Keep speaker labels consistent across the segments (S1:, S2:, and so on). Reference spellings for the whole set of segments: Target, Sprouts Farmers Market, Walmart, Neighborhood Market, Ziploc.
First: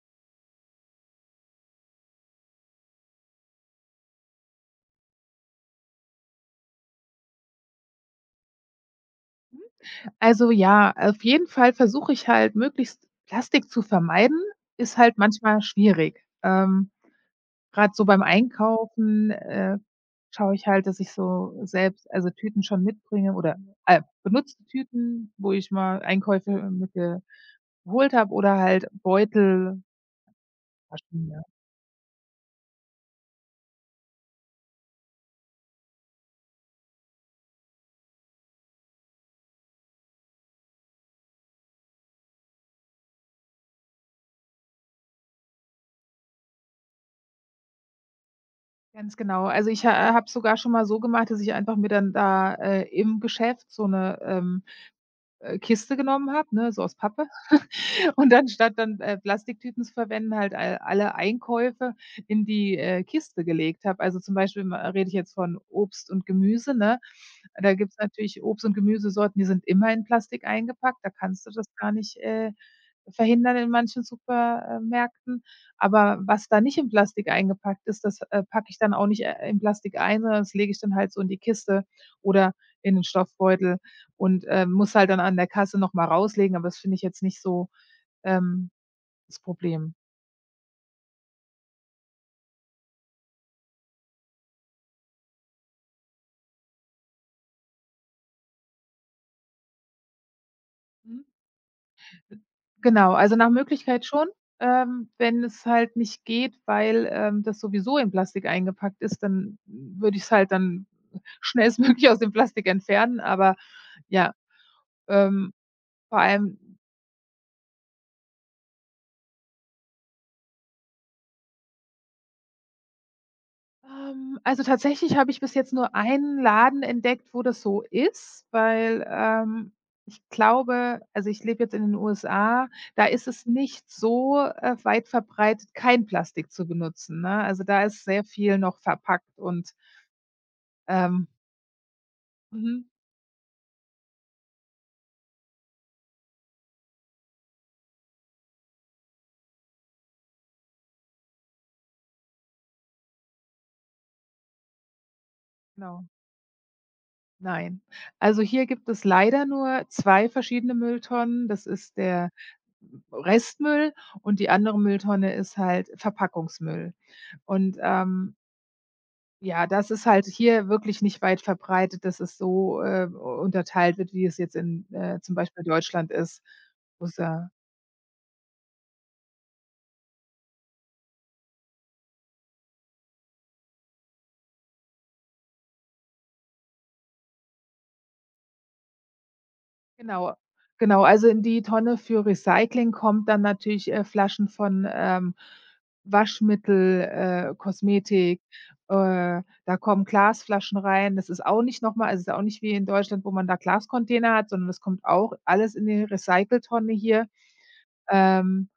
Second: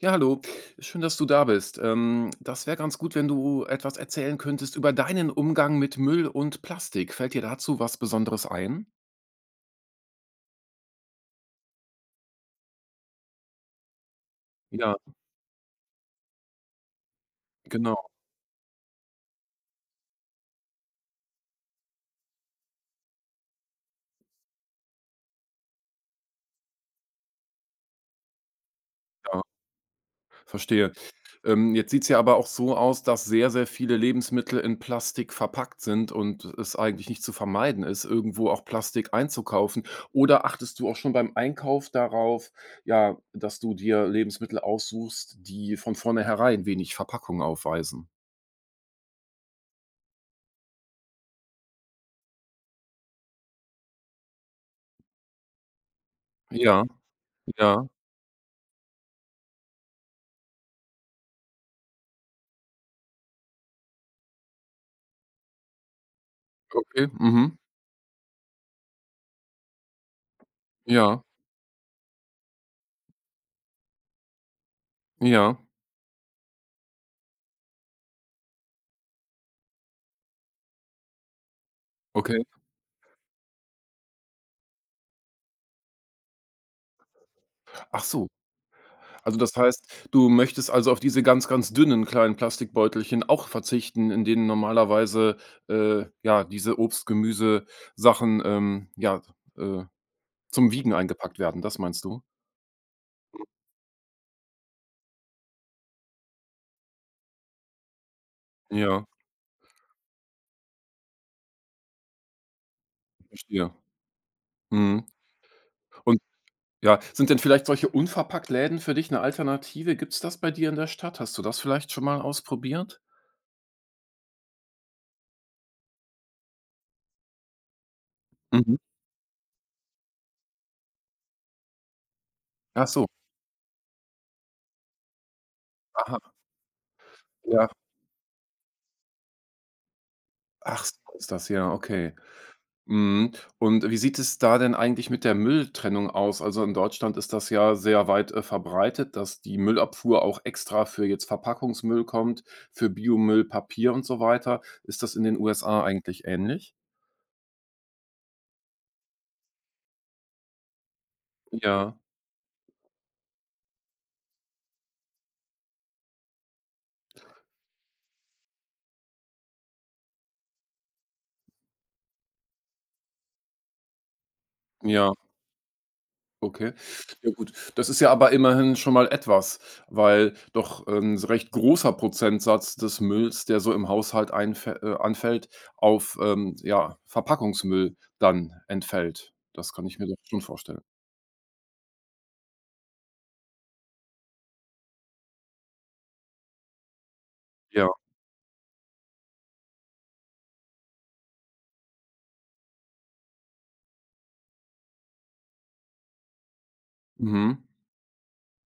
S1: Ja, hallo. Schön, dass du da bist. Das wäre ganz gut, wenn du etwas erzählen könntest über deinen Umgang mit Müll und Plastik. Fällt dir dazu was Besonderes ein?
S2: Also ja, auf jeden Fall versuche ich halt, möglichst Plastik zu vermeiden,
S1: Ja,
S2: ist halt manchmal schwierig. Grad so
S1: genau,
S2: beim Einkaufen, schaue ich halt, dass ich so selbst also Tüten schon mitbringe oder, benutzte Tüten, wo ich mal Einkäufe mitgeholt habe oder halt
S1: ja,
S2: Beutel,
S1: verstehe.
S2: Taschen, ja.
S1: Jetzt sieht's ja aber auch so aus, dass sehr, sehr viele Lebensmittel in Plastik verpackt sind und es eigentlich nicht zu vermeiden ist, irgendwo auch Plastik einzukaufen. Oder achtest du auch schon beim Einkauf darauf, ja, dass du dir Lebensmittel aussuchst, die von vornherein wenig Verpackung aufweisen?
S2: Ganz genau. Also ich habe sogar schon mal so gemacht, dass ich einfach mir dann da, im Geschäft so eine Kiste genommen habe, ne, so
S1: Ja,
S2: aus Pappe.
S1: ja.
S2: Und dann statt dann, Plastiktüten zu verwenden, halt alle Einkäufe in die, Kiste gelegt habe. Also, zum Beispiel ma rede ich jetzt von Obst und Gemüse, ne?
S1: Okay, mhm.
S2: Da gibt's natürlich Obst und Gemüsesorten, die sind immer in Plastik eingepackt. Da
S1: Ja,
S2: kannst du das gar nicht, verhindern in manchen Supermärkten.
S1: ja,
S2: Aber was da nicht in Plastik eingepackt ist, das, packe ich dann auch nicht, in Plastik ein, sondern das lege ich dann halt so in die Kiste
S1: okay.
S2: oder in den Stoffbeutel und, muss halt dann an der Kasse noch mal rauslegen, aber das finde ich jetzt nicht so
S1: Ach so.
S2: ähm,
S1: Also,
S2: das
S1: das heißt,
S2: Problem.
S1: du möchtest also auf diese ganz, ganz dünnen kleinen Plastikbeutelchen auch verzichten, in denen normalerweise, ja, diese Obst, Gemüsesachen, ja, äh, zum Wiegen
S2: Mhm.
S1: eingepackt werden. Das meinst du?
S2: Genau, also nach Möglichkeit schon, wenn es halt nicht geht, weil, das sowieso in Plastik eingepackt
S1: Ja,
S2: ist, dann würde ich es halt dann schnellstmöglich aus dem Plastik entfernen, aber
S1: verstehe.
S2: ja,
S1: Mhm.
S2: ähm, vor
S1: Und
S2: allem.
S1: ja, sind denn vielleicht solche Unverpacktläden für dich eine Alternative? Gibt's das bei dir in der Stadt? Hast du das vielleicht schon mal ausprobiert?
S2: Also tatsächlich habe ich bis jetzt nur einen Laden entdeckt, wo das so ist,
S1: Mhm.
S2: weil, ich glaube, also ich lebe jetzt in den USA,
S1: Ach
S2: da
S1: so.
S2: ist es nicht so, weit verbreitet, kein
S1: Aha.
S2: Plastik zu benutzen, ne? Also,
S1: Ja.
S2: da ist sehr viel noch verpackt und,
S1: Ach, so
S2: ähm
S1: ist das, ja, okay.
S2: mhm,
S1: Mhm. Und wie sieht es da denn eigentlich mit der Mülltrennung aus? Also, in Deutschland ist das ja sehr weit, verbreitet, dass die Müllabfuhr auch extra für jetzt Verpackungsmüll kommt, für Biomüll, Papier und so weiter. Ist das in den USA
S2: genau,
S1: eigentlich ähnlich?
S2: nein. Also, hier gibt es leider nur 2 verschiedene Mülltonnen. Das
S1: Ja,
S2: ist der Restmüll und die andere Mülltonne ist halt Verpackungsmüll. Und, ähm Ja, das ist halt hier wirklich nicht weit verbreitet, dass es so, unterteilt wird, wie es jetzt in,
S1: ja,
S2: zum Beispiel Deutschland ist,
S1: okay.
S2: wo's
S1: Ja
S2: ja
S1: gut, das ist ja aber immerhin schon mal etwas, weil doch 'n recht großer Prozentsatz des Mülls, der so im Haushalt einfä anfällt, auf, ja, Verpackungsmüll dann entfällt. Das kann ich mir doch
S2: genau,
S1: schon vorstellen.
S2: genau. Also, in die Tonne für Recycling kommt dann natürlich, Flaschen von, Waschmittel,
S1: Ja,
S2: Kosmetik, da kommen Glasflaschen rein. Das ist auch nicht noch mal also, ist auch nicht wie in Deutschland, wo man da Glascontainer hat, sondern das kommt auch alles in die Recycltonne hier.
S1: mhm.
S2: Ähm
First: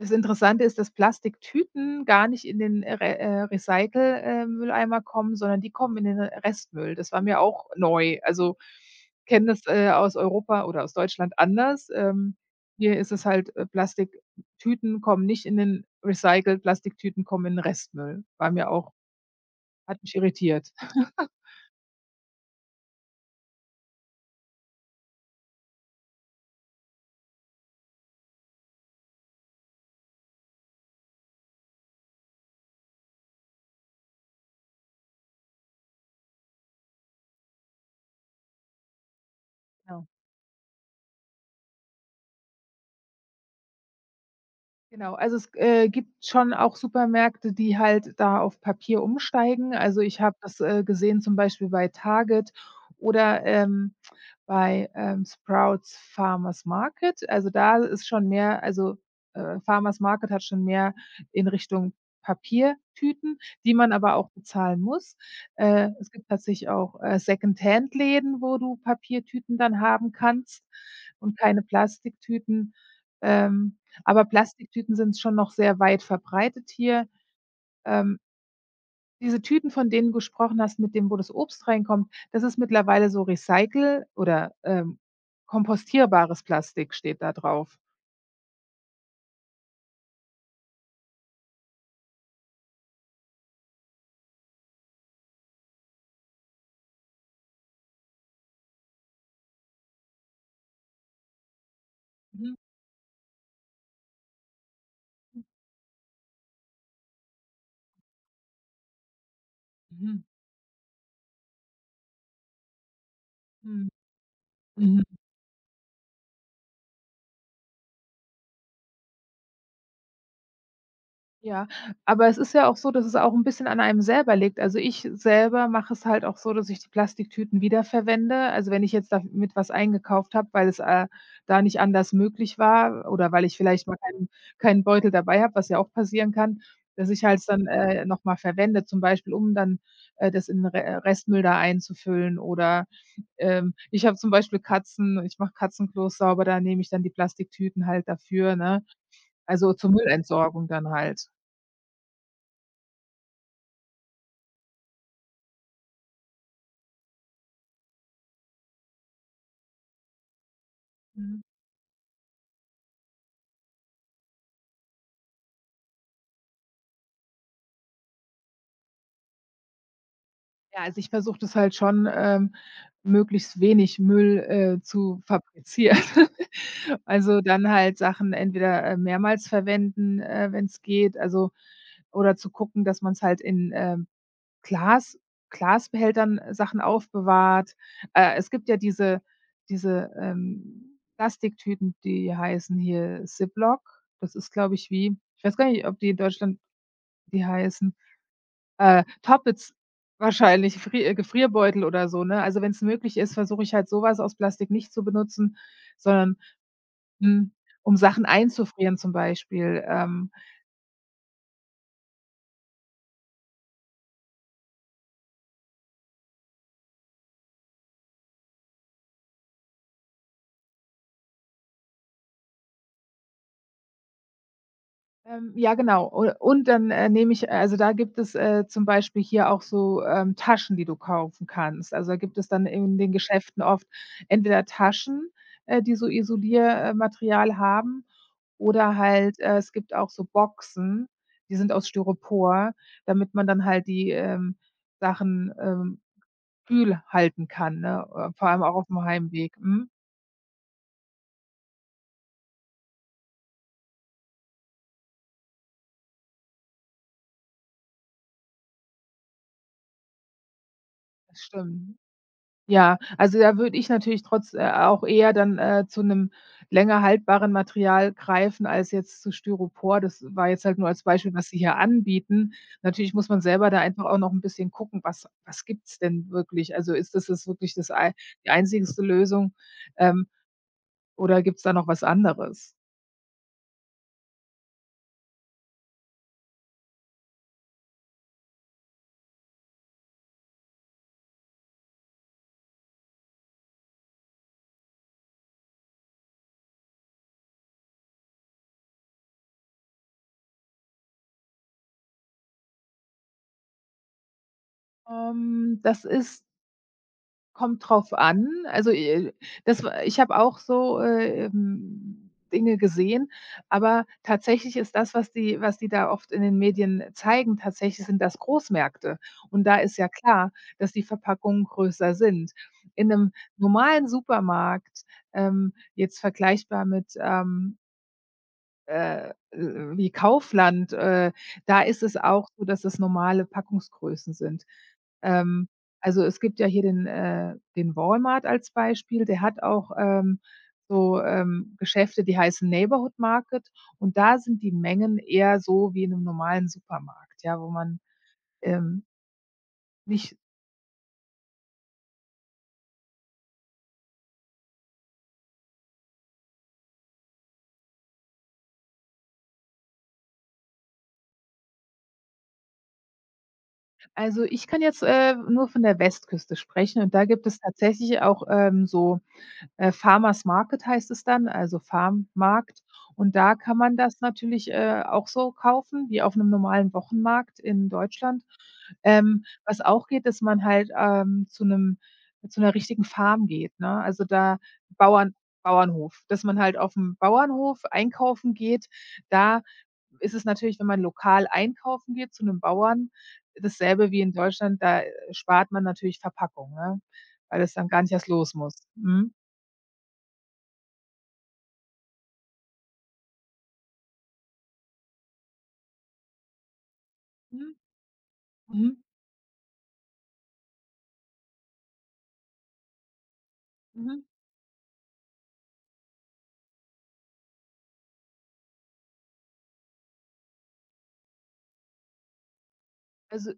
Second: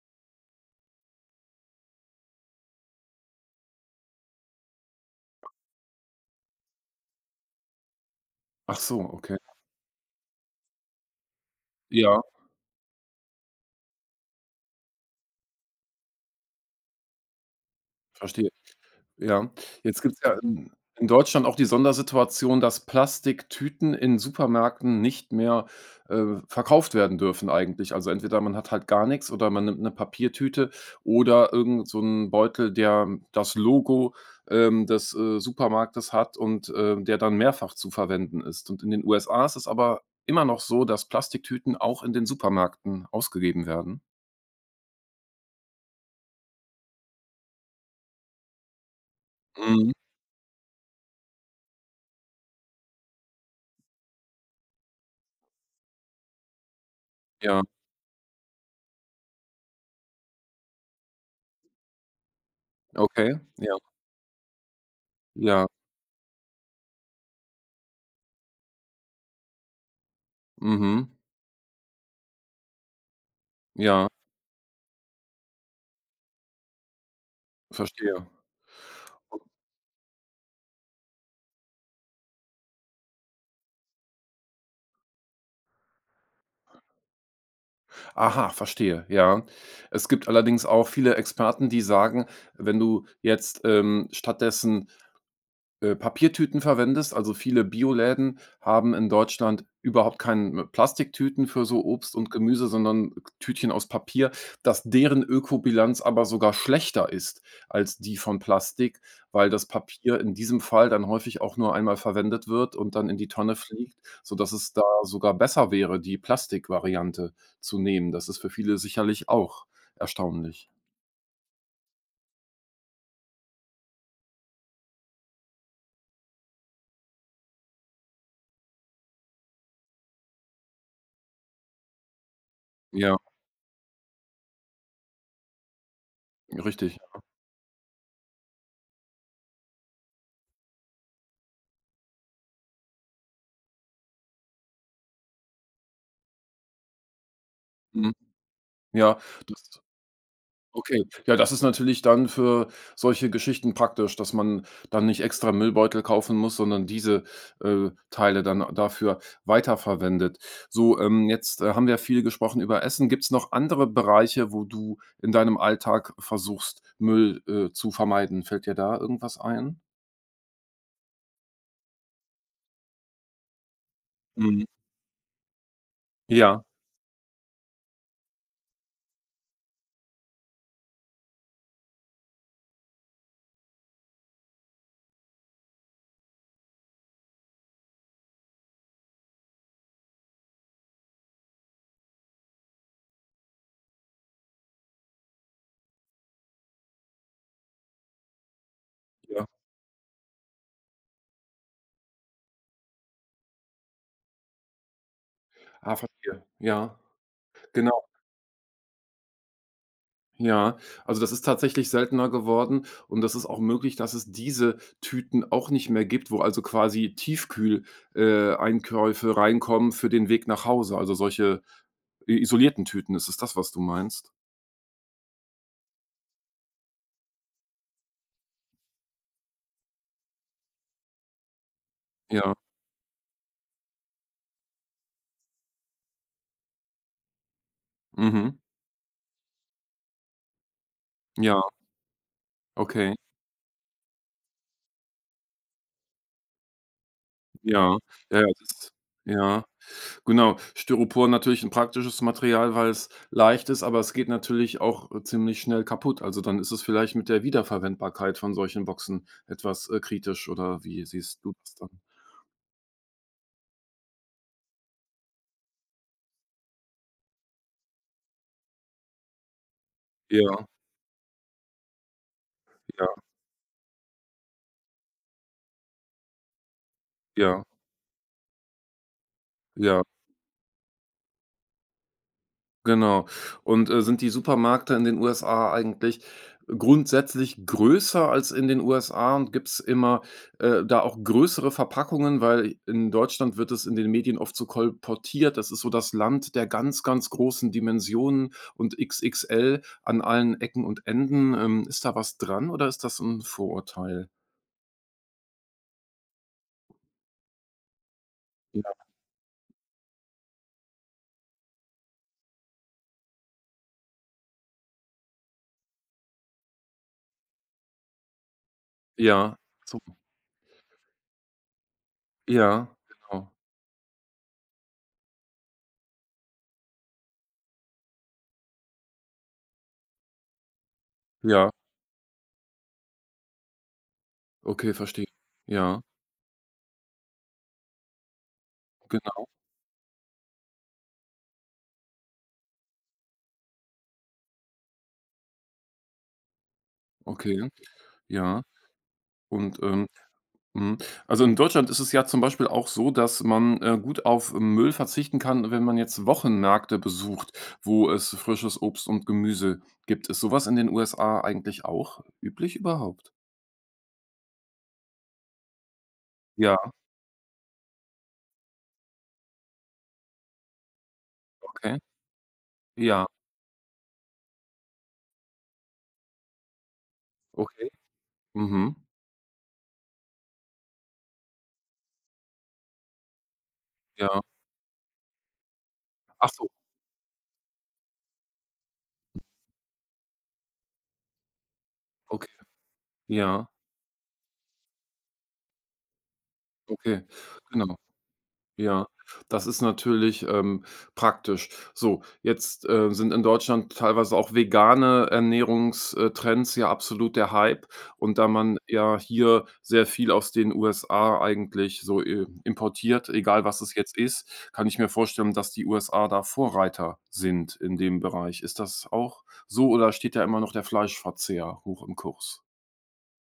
S2: Das Interessante ist, dass Plastiktüten gar nicht in den Re Recycle Mülleimer kommen, sondern die kommen in den Restmüll. Das war mir auch neu. Also,
S1: Ach so, okay.
S2: kenne das, aus Europa oder aus Deutschland anders.
S1: Ja,
S2: Hier ist es halt, Plastiktüten kommen nicht in den Recycle, Plastiktüten kommen in den Restmüll.
S1: verstehe.
S2: War mir auch
S1: Ja. Jetzt
S2: hat mich
S1: gibt's ja
S2: irritiert.
S1: in Deutschland auch die Sondersituation, dass Plastiktüten in Supermärkten nicht mehr, verkauft werden dürfen eigentlich. Also, entweder man hat halt gar nichts oder man nimmt eine Papiertüte oder irgend so einen Beutel, der das Logo, des, Supermarktes hat und, der dann mehrfach zu verwenden ist. Und in den USA ist es aber
S2: Genau.
S1: immer noch so, dass Plastiktüten auch in den Supermärkten ausgegeben werden.
S2: Genau, also es, gibt schon auch Supermärkte, die halt da auf Papier umsteigen.
S1: Mhm,
S2: Also, ich habe das, gesehen, zum Beispiel bei Target oder, bei, Sprouts Farmers Market. Also,
S1: ja.
S2: da ist schon mehr also, Farmers Market hat schon mehr in Richtung
S1: Okay,
S2: Papiertüten, die
S1: ja,
S2: man aber auch bezahlen muss.
S1: ja,
S2: Es gibt tatsächlich auch, läden wo du Papiertüten dann haben kannst
S1: mhm,
S2: und keine Plastiktüten. Ähm
S1: ja,
S2: aber Plastiktüten sind schon noch sehr weit verbreitet hier. Ähm,
S1: verstehe.
S2: Diese Tüten, von denen du gesprochen hast, mit dem wo das Obst reinkommt, das ist mittlerweile so recycle oder, kompostierbares Plastik steht da drauf.
S1: Aha, verstehe, ja. Es gibt allerdings auch viele Experten, die sagen, wenn du jetzt, stattdessen Papiertüten verwendest. Also, viele Bioläden haben in Deutschland überhaupt keine Plastiktüten für so Obst und
S2: Mhm,
S1: Gemüse, sondern Tütchen aus Papier, dass deren Ökobilanz aber sogar schlechter ist als die von Plastik, weil das Papier
S2: mhm,
S1: in diesem Fall dann häufig auch nur einmal verwendet wird und dann in die Tonne
S2: mhm,
S1: fliegt, sodass es da
S2: mhm.
S1: sogar besser wäre, die Plastikvariante zu nehmen. Das ist für viele sicherlich auch erstaunlich.
S2: Ja, aber es ist ja auch so, dass es auch ein bisschen an einem selber liegt. Also, ich selber mache es halt auch so, dass ich die Plastiktüten wiederverwende. Also, wenn ich jetzt damit was eingekauft habe, weil es, da nicht anders möglich war
S1: Ja,
S2: oder weil ich vielleicht mal keinen Beutel dabei habe, was ja auch passieren kann,
S1: richtig.
S2: dass ich halt dann, noch mal verwende, zum Beispiel, um dann, das in Re Restmüll da einzufüllen oder, ich habe zum Beispiel Katzen ich mache Katzenklos sauber, da nehme ich dann die Plastiktüten halt
S1: Mhm.
S2: dafür, ne?
S1: Ja,
S2: Also,
S1: das
S2: zur Müllentsorgung dann
S1: Okay,
S2: halt.
S1: ja, das ist natürlich dann für solche Geschichten praktisch, dass man dann nicht extra Müllbeutel kaufen muss, sondern diese, Teile dann dafür weiterverwendet. So,
S2: Mhm.
S1: jetzt, haben wir viel gesprochen über Essen. Gibt es noch andere Bereiche, wo du in deinem Alltag versuchst, Müll, zu vermeiden? Fällt dir da irgendwas ein?
S2: Ja, also ich versuche das halt schon, möglichst wenig Müll,
S1: Mhm.
S2: zu fabrizieren.
S1: Ja,
S2: Also, dann halt Sachen entweder, mehrmals verwenden, wenn es geht, also oder zu gucken, dass man es halt in, Glas Glasbehältern Sachen aufbewahrt. Es gibt ja diese, Plastiktüten, die heißen hier Ziploc. Das ist, glaube ich, wie ich weiß gar nicht, ob die in Deutschland die heißen.
S1: ja.
S2: Toppets wahrscheinlich, Fri Gefrierbeutel oder so, ne? Also, wenn's möglich ist, versuche ich halt so was aus Plastik nicht zu benutzen,
S1: Ah,
S2: sondern,
S1: verstehe. Ja,
S2: hm, um
S1: genau.
S2: Sachen einzufrieren zum Beispiel.
S1: Ja, also das ist tatsächlich seltener geworden und das ist auch möglich, dass es diese Tüten auch nicht mehr gibt, wo also quasi Tiefkühl Einkäufe reinkommen für den Weg nach Hause. Also solche i isolierten Tüten, ist es das, was du meinst?
S2: Ja, genau. U Und dann, nehme ich also, da gibt es, zum Beispiel hier auch so, Taschen, die du kaufen kannst. Also, da gibt es
S1: Ja,
S2: dann in den Geschäften oft entweder Taschen, die so Isolier Material haben.
S1: mhm.
S2: Oder halt, es gibt auch so Boxen, die
S1: Ja,
S2: sind aus Styropor,
S1: okay.
S2: damit man dann halt die, Sachen, kühl halten kann,
S1: Ja,
S2: ne,
S1: ja, ja,
S2: vor allem
S1: das
S2: auch
S1: ist,
S2: aufm Heimweg.
S1: ja.
S2: Mhm,
S1: Genau, Styropor natürlich ein praktisches Material, weil es leicht ist, aber es geht natürlich auch, ziemlich schnell kaputt. Also, dann ist es vielleicht mit der Wiederverwendbarkeit von solchen Boxen etwas, kritisch oder wie siehst
S2: das
S1: du das dann?
S2: stimmt. Ja, also da würde ich natürlich trotz auch eher dann, zu 'nem länger haltbaren Material greifen als jetzt zu Styropor. Das war jetzt
S1: Ja,
S2: halt nur als Beispiel, was sie hier anbieten. Natürlich
S1: ja,
S2: muss man selber da einfach auch noch 'n bisschen gucken, was gibt's denn wirklich? Also, ist das jetzt
S1: ja,
S2: wirklich das ei die einzigste Lösung?
S1: ja.
S2: Ähm, Oder gibt's da noch was anderes?
S1: Genau. Und, sind die Supermärkte in den USA eigentlich grundsätzlich größer als in den USA und gibt's immer, da auch größere Verpackungen? Weil in Deutschland wird es in den Medien oft so kolportiert, das ist so das Land der ganz, ganz großen Dimensionen und XXL an allen Ecken und Enden. Ist da was dran oder ist das ein Vorurteil?
S2: Das ist kommt drauf an. Also,
S1: Ja.
S2: das wa ich habe auch so, Dinge gesehen, aber tatsächlich ist das, was die da oft in den Medien zeigen, tatsächlich sind das Großmärkte.
S1: Ja.
S2: Und da ist
S1: So.
S2: ja klar, dass die Verpackungen größer sind.
S1: Ja,
S2: In 'nem
S1: genau.
S2: normalen Supermarkt, jetzt vergleichbar mit wie Kaufland,
S1: Ja,
S2: da ist es auch so, dass es normale Packungsgrößen sind.
S1: okay, verstehe.
S2: Ähm,
S1: Ja,
S2: also, es gibt ja hier den, den Walmart als Beispiel, der
S1: genau,
S2: hat auch, so, Geschäfte, die heißen Neighborhood Market und da sind die Mengen eher so wie in einem normalen Supermarkt, ja,
S1: okay,
S2: wo man,
S1: ja.
S2: ähm,
S1: Und.
S2: nicht
S1: Mhm. Also, in Deutschland ist es ja zum Beispiel auch so, dass man, gut auf Müll verzichten kann, wenn man jetzt Wochenmärkte besucht, wo es frisches Obst und Gemüse gibt. Ist sowas in den USA eigentlich auch üblich überhaupt?
S2: also, ich kann jetzt, nur von der Westküste
S1: Ja,
S2: sprechen und da gibt es tatsächlich auch, so. Farmers Market heißt es dann, also
S1: okay.
S2: Farmmarkt.
S1: Ja,
S2: Und da kann man das natürlich, auch so kaufen wie auf 'nem normalen Wochenmarkt in
S1: okay.
S2: Deutschland.
S1: Mhm.
S2: Was auch geht, dass man halt, zu 'ner richtigen Farm geht, ne? Also,
S1: Ja.
S2: da Bauern Bauernhof, dass
S1: Ach
S2: man
S1: so,
S2: halt aufm Bauernhof einkaufen geht. Da ist es natürlich, wenn man lokal einkaufen geht zu
S1: okay.
S2: 'nem Bauern,
S1: Ja,
S2: dasselbe wie in Deutschland, da, spart man natürlich Verpackung, ne,
S1: okay.
S2: weil das dann
S1: Genau.
S2: gar nicht erst los muss.
S1: Ja,
S2: Mhm.
S1: das ist natürlich, praktisch. So, jetzt, sind in Deutschland teilweise auch vegane Ernährungstrends ja absolut der
S2: Mhm.
S1: Hype. Und da man
S2: Mhm.
S1: ja hier sehr viel aus den USA eigentlich so, importiert, egal was es jetzt
S2: Mhm.
S1: ist, kann ich mir vorstellen, dass die USA da Vorreiter sind in dem Bereich. Ist das auch so oder steht da immer noch der Fleischverzehr hoch im Kurs?
S2: Also,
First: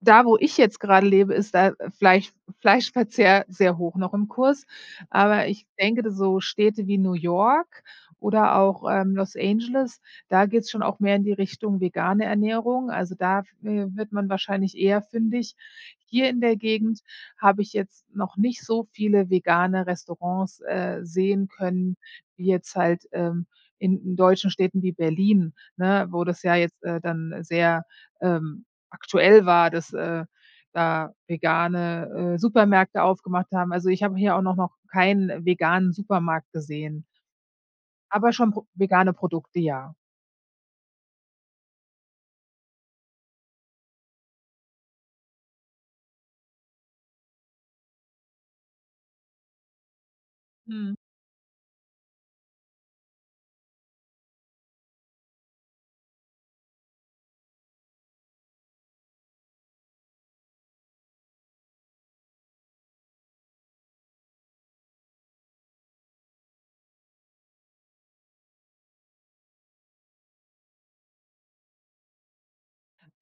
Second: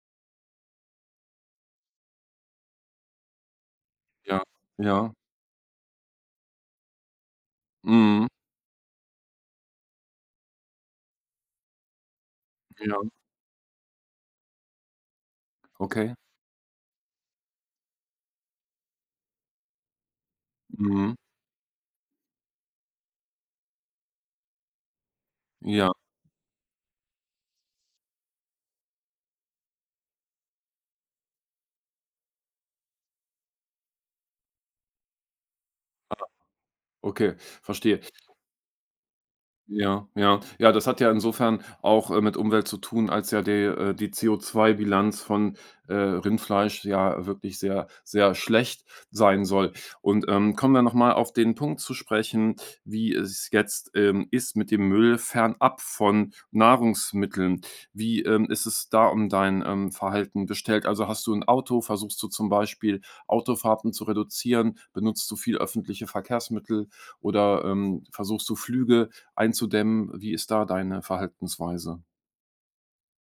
S2: da, wo ich jetzt gerade lebe, ist da Fleisch Fleischverzehr sehr hoch noch im
S1: Ja,
S2: Kurs.
S1: ja,
S2: Aber ich denke, da so Städte wie New York
S1: mhm,
S2: oder auch, Los Angeles, da geht's schon auch mehr in die Richtung vegane Ernährung.
S1: ja,
S2: Also, da wird man wahrscheinlich eher fündig.
S1: okay,
S2: Hier in der Gegend habe ich jetzt noch nicht so viele vegane Restaurants,
S1: mhm,
S2: sehen können, wie jetzt halt, in deutschen Städten wie Berlin,
S1: ja,
S2: ne, wo das ja jetzt, dann sehr, ähm aktuell war, dass, da vegane, Supermärkte aufgemacht haben. Also, ich habe hier auch noch keinen veganen Supermarkt gesehen,
S1: okay, verstehe.
S2: aber schon pro vegane Produkte, ja.
S1: Ja, ja. Ja, das hat ja insofern auch, mit Umwelt zu tun, als ja die CO2-Bilanz von, Rindfleisch ja wirklich sehr, sehr schlecht sein soll. Und, kommen wir noch
S2: Mhm.
S1: mal auf den Punkt zu sprechen, wie es jetzt, ist mit dem Müll fernab von Nahrungsmitteln. Wie, ist es da um dein, Verhalten bestellt? Also, hast du ein Auto? Versuchst du zum Beispiel Autofahrten zu reduzieren? Benutzt du viel öffentliche Verkehrsmittel oder, versuchst du Flüge? Einzudämmen. Wie ist da deine Verhaltensweise?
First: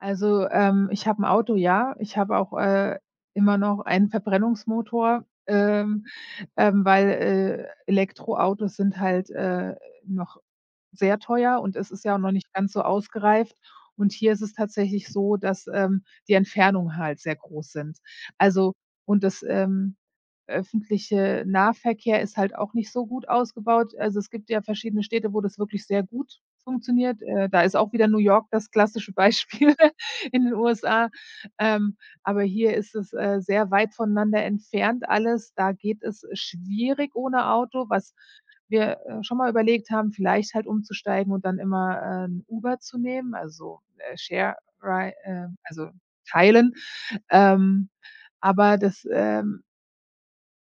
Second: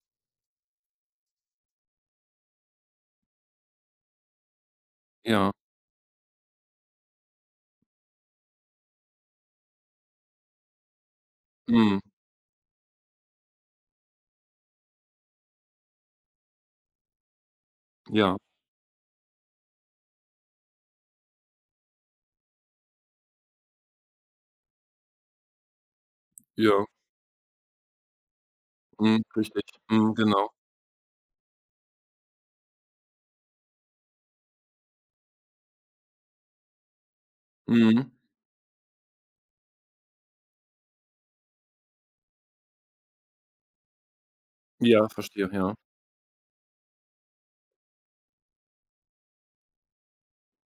S2: Also, ich habe 'n Auto, ja. Ich habe auch, immer noch einen Verbrennungsmotor,
S1: Ja,
S2: weil, Elektroautos sind halt, noch sehr teuer und es
S1: mhm,
S2: ist ja auch noch nicht ganz so ausgereift. Und hier ist es tatsächlich so, dass, die Entfernungen halt sehr groß sind.
S1: ja,
S2: Also und das, öffentliche Nahverkehr ist halt auch nicht so gut ausgebaut. Also, es gibt ja verschiedene Städte, wo das wirklich sehr gut
S1: ja,
S2: funktioniert. Da ist auch wieder New York das klassische
S1: mhm, richtig.
S2: Beispiel
S1: Mhm,
S2: in
S1: genau.
S2: den USA. Ähm, aber hier ist es, sehr weit voneinander entfernt alles. Da geht es schwierig ohne Auto,
S1: Mhm.
S2: was wir, schon mal überlegt haben, vielleicht halt umzusteigen und dann immer, 'n Uber zu nehmen, also, Share
S1: Ja,
S2: Ri
S1: verstehe, ja.
S2: also, teilen. Ähm, aber das,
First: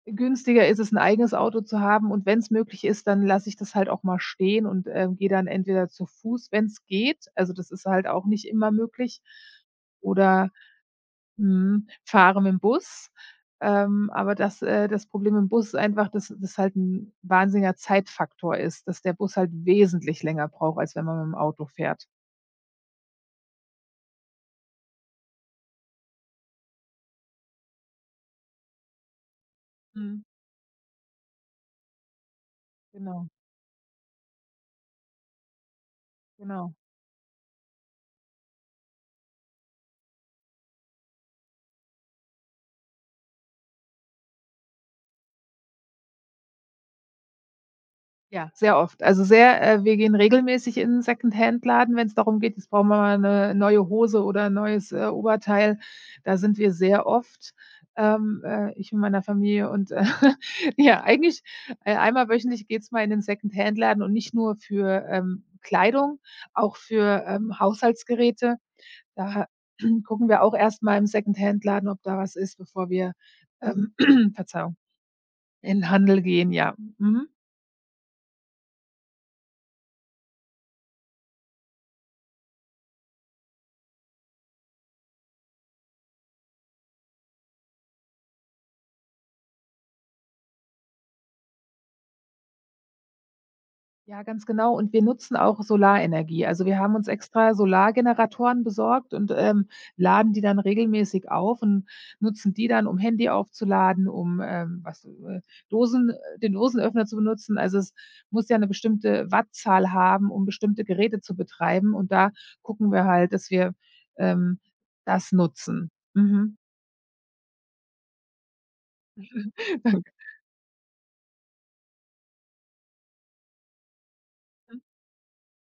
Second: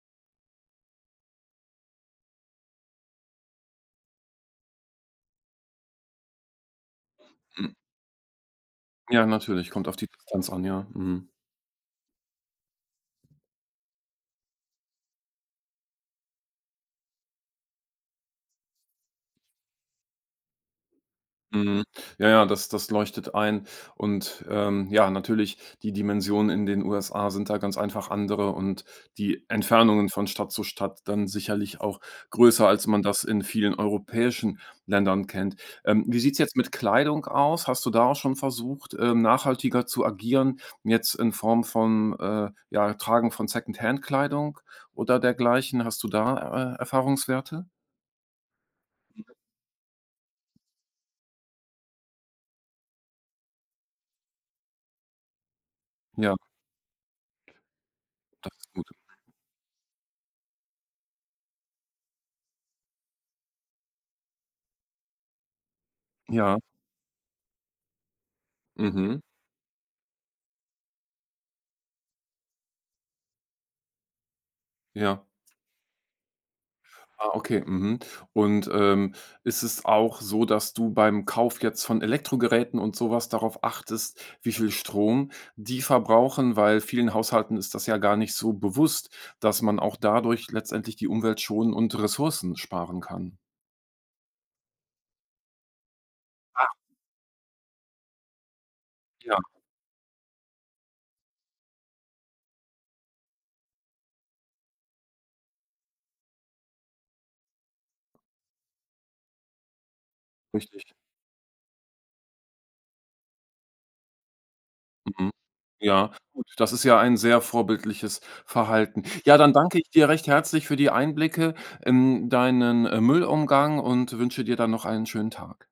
S2: günstiger ist es, 'n eigenes Auto zu haben, und wenn's möglich ist, dann lasse ich das halt auch mal stehen und, gehe dann entweder zu Fuß, wenn's geht, also, das
S1: Mhm.
S2: ist halt auch nicht immer möglich,
S1: Ja, natürlich, kommt auf die Distanz
S2: oder,
S1: an, ja. Mhm.
S2: mhm, fahre mit'm Bus. Aber das Problem im Bus ist einfach, dass das halt 'n wahnsinniger Zeitfaktor ist, dass der Bus halt wesentlich länger braucht, als wenn man mit'm Auto
S1: Mhm.
S2: fährt.
S1: Ja, ja, das das leuchtet ein. Und, ja, natürlich, die Dimensionen in den USA sind da ganz einfach andere und die Entfernungen
S2: Mhm,
S1: von Stadt zu Stadt dann sicherlich auch größer, als man das
S2: genau,
S1: in vielen europäischen Ländern kennt. Wie sieht's jetzt mit
S2: genau.
S1: Kleidung aus? Hast du da auch schon versucht, nachhaltiger zu agieren, jetzt in Form von, ja, Tragen von Secondhand-Kleidung oder dergleichen? Hast du da, Erfahrungswerte?
S2: Ja, sehr oft. Also, sehr wir gehen regelmäßig in 'n Secondhandladen, wenn's darum geht, jetzt brauchen wir mal 'ne neue Hose oder 'n neues, Oberteil.
S1: Ja,
S2: Da sind wir sehr oft,
S1: das ist gut.
S2: ich mit meiner Familie und, ja, eigentlich, einmal wöchentlich geht's mal in den Secondhand-Laden und nicht nur für, Kleidung,
S1: Ja,
S2: auch für, Haushaltsgeräte.
S1: mhm,
S2: Da gucken wir auch erst mal im Secondhand-Laden, ob da was ist, bevor wir, ähm Verzeihung,
S1: ja.
S2: in 'n Handel gehen, ja. Mhm.
S1: Ah, okay, mhm. Und, ist es auch so, dass du beim Kauf jetzt von Elektrogeräten und sowas darauf achtest, wie viel Strom die verbrauchen? Weil vielen Haushalten ist das ja gar nicht so bewusst, dass man auch dadurch letztendlich die Umwelt schonen und Ressourcen sparen kann.
S2: Ja, ganz genau. Und wir nutzen auch Solarenergie. Also,
S1: Ach
S2: wir haben uns extra Solargeneratoren besorgt und,
S1: ja,
S2: laden die dann regelmäßig auf und nutzen die dann, um Handy aufzuladen, um, was Dosen den Dosenöffner zu benutzen. Also, es muss ja eine bestimmte Wattzahl haben, um bestimmte
S1: richtig.
S2: Geräte zu betreiben. Und da gucken wir halt, dass wir, ähm,
S1: Mhm.
S2: das nutzen.
S1: Ja, gut,
S2: Mhm.
S1: das ist ja ein sehr vorbildliches Verhalten. Ja, dann danke ich dir
S2: Danke.
S1: recht herzlich für die Einblicke in deinen, Müllumgang und wünsche dir dann noch einen schönen Tag.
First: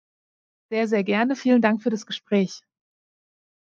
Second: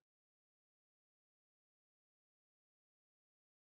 S2: Sehr, sehr gerne. Vielen Dank für das Gespräch.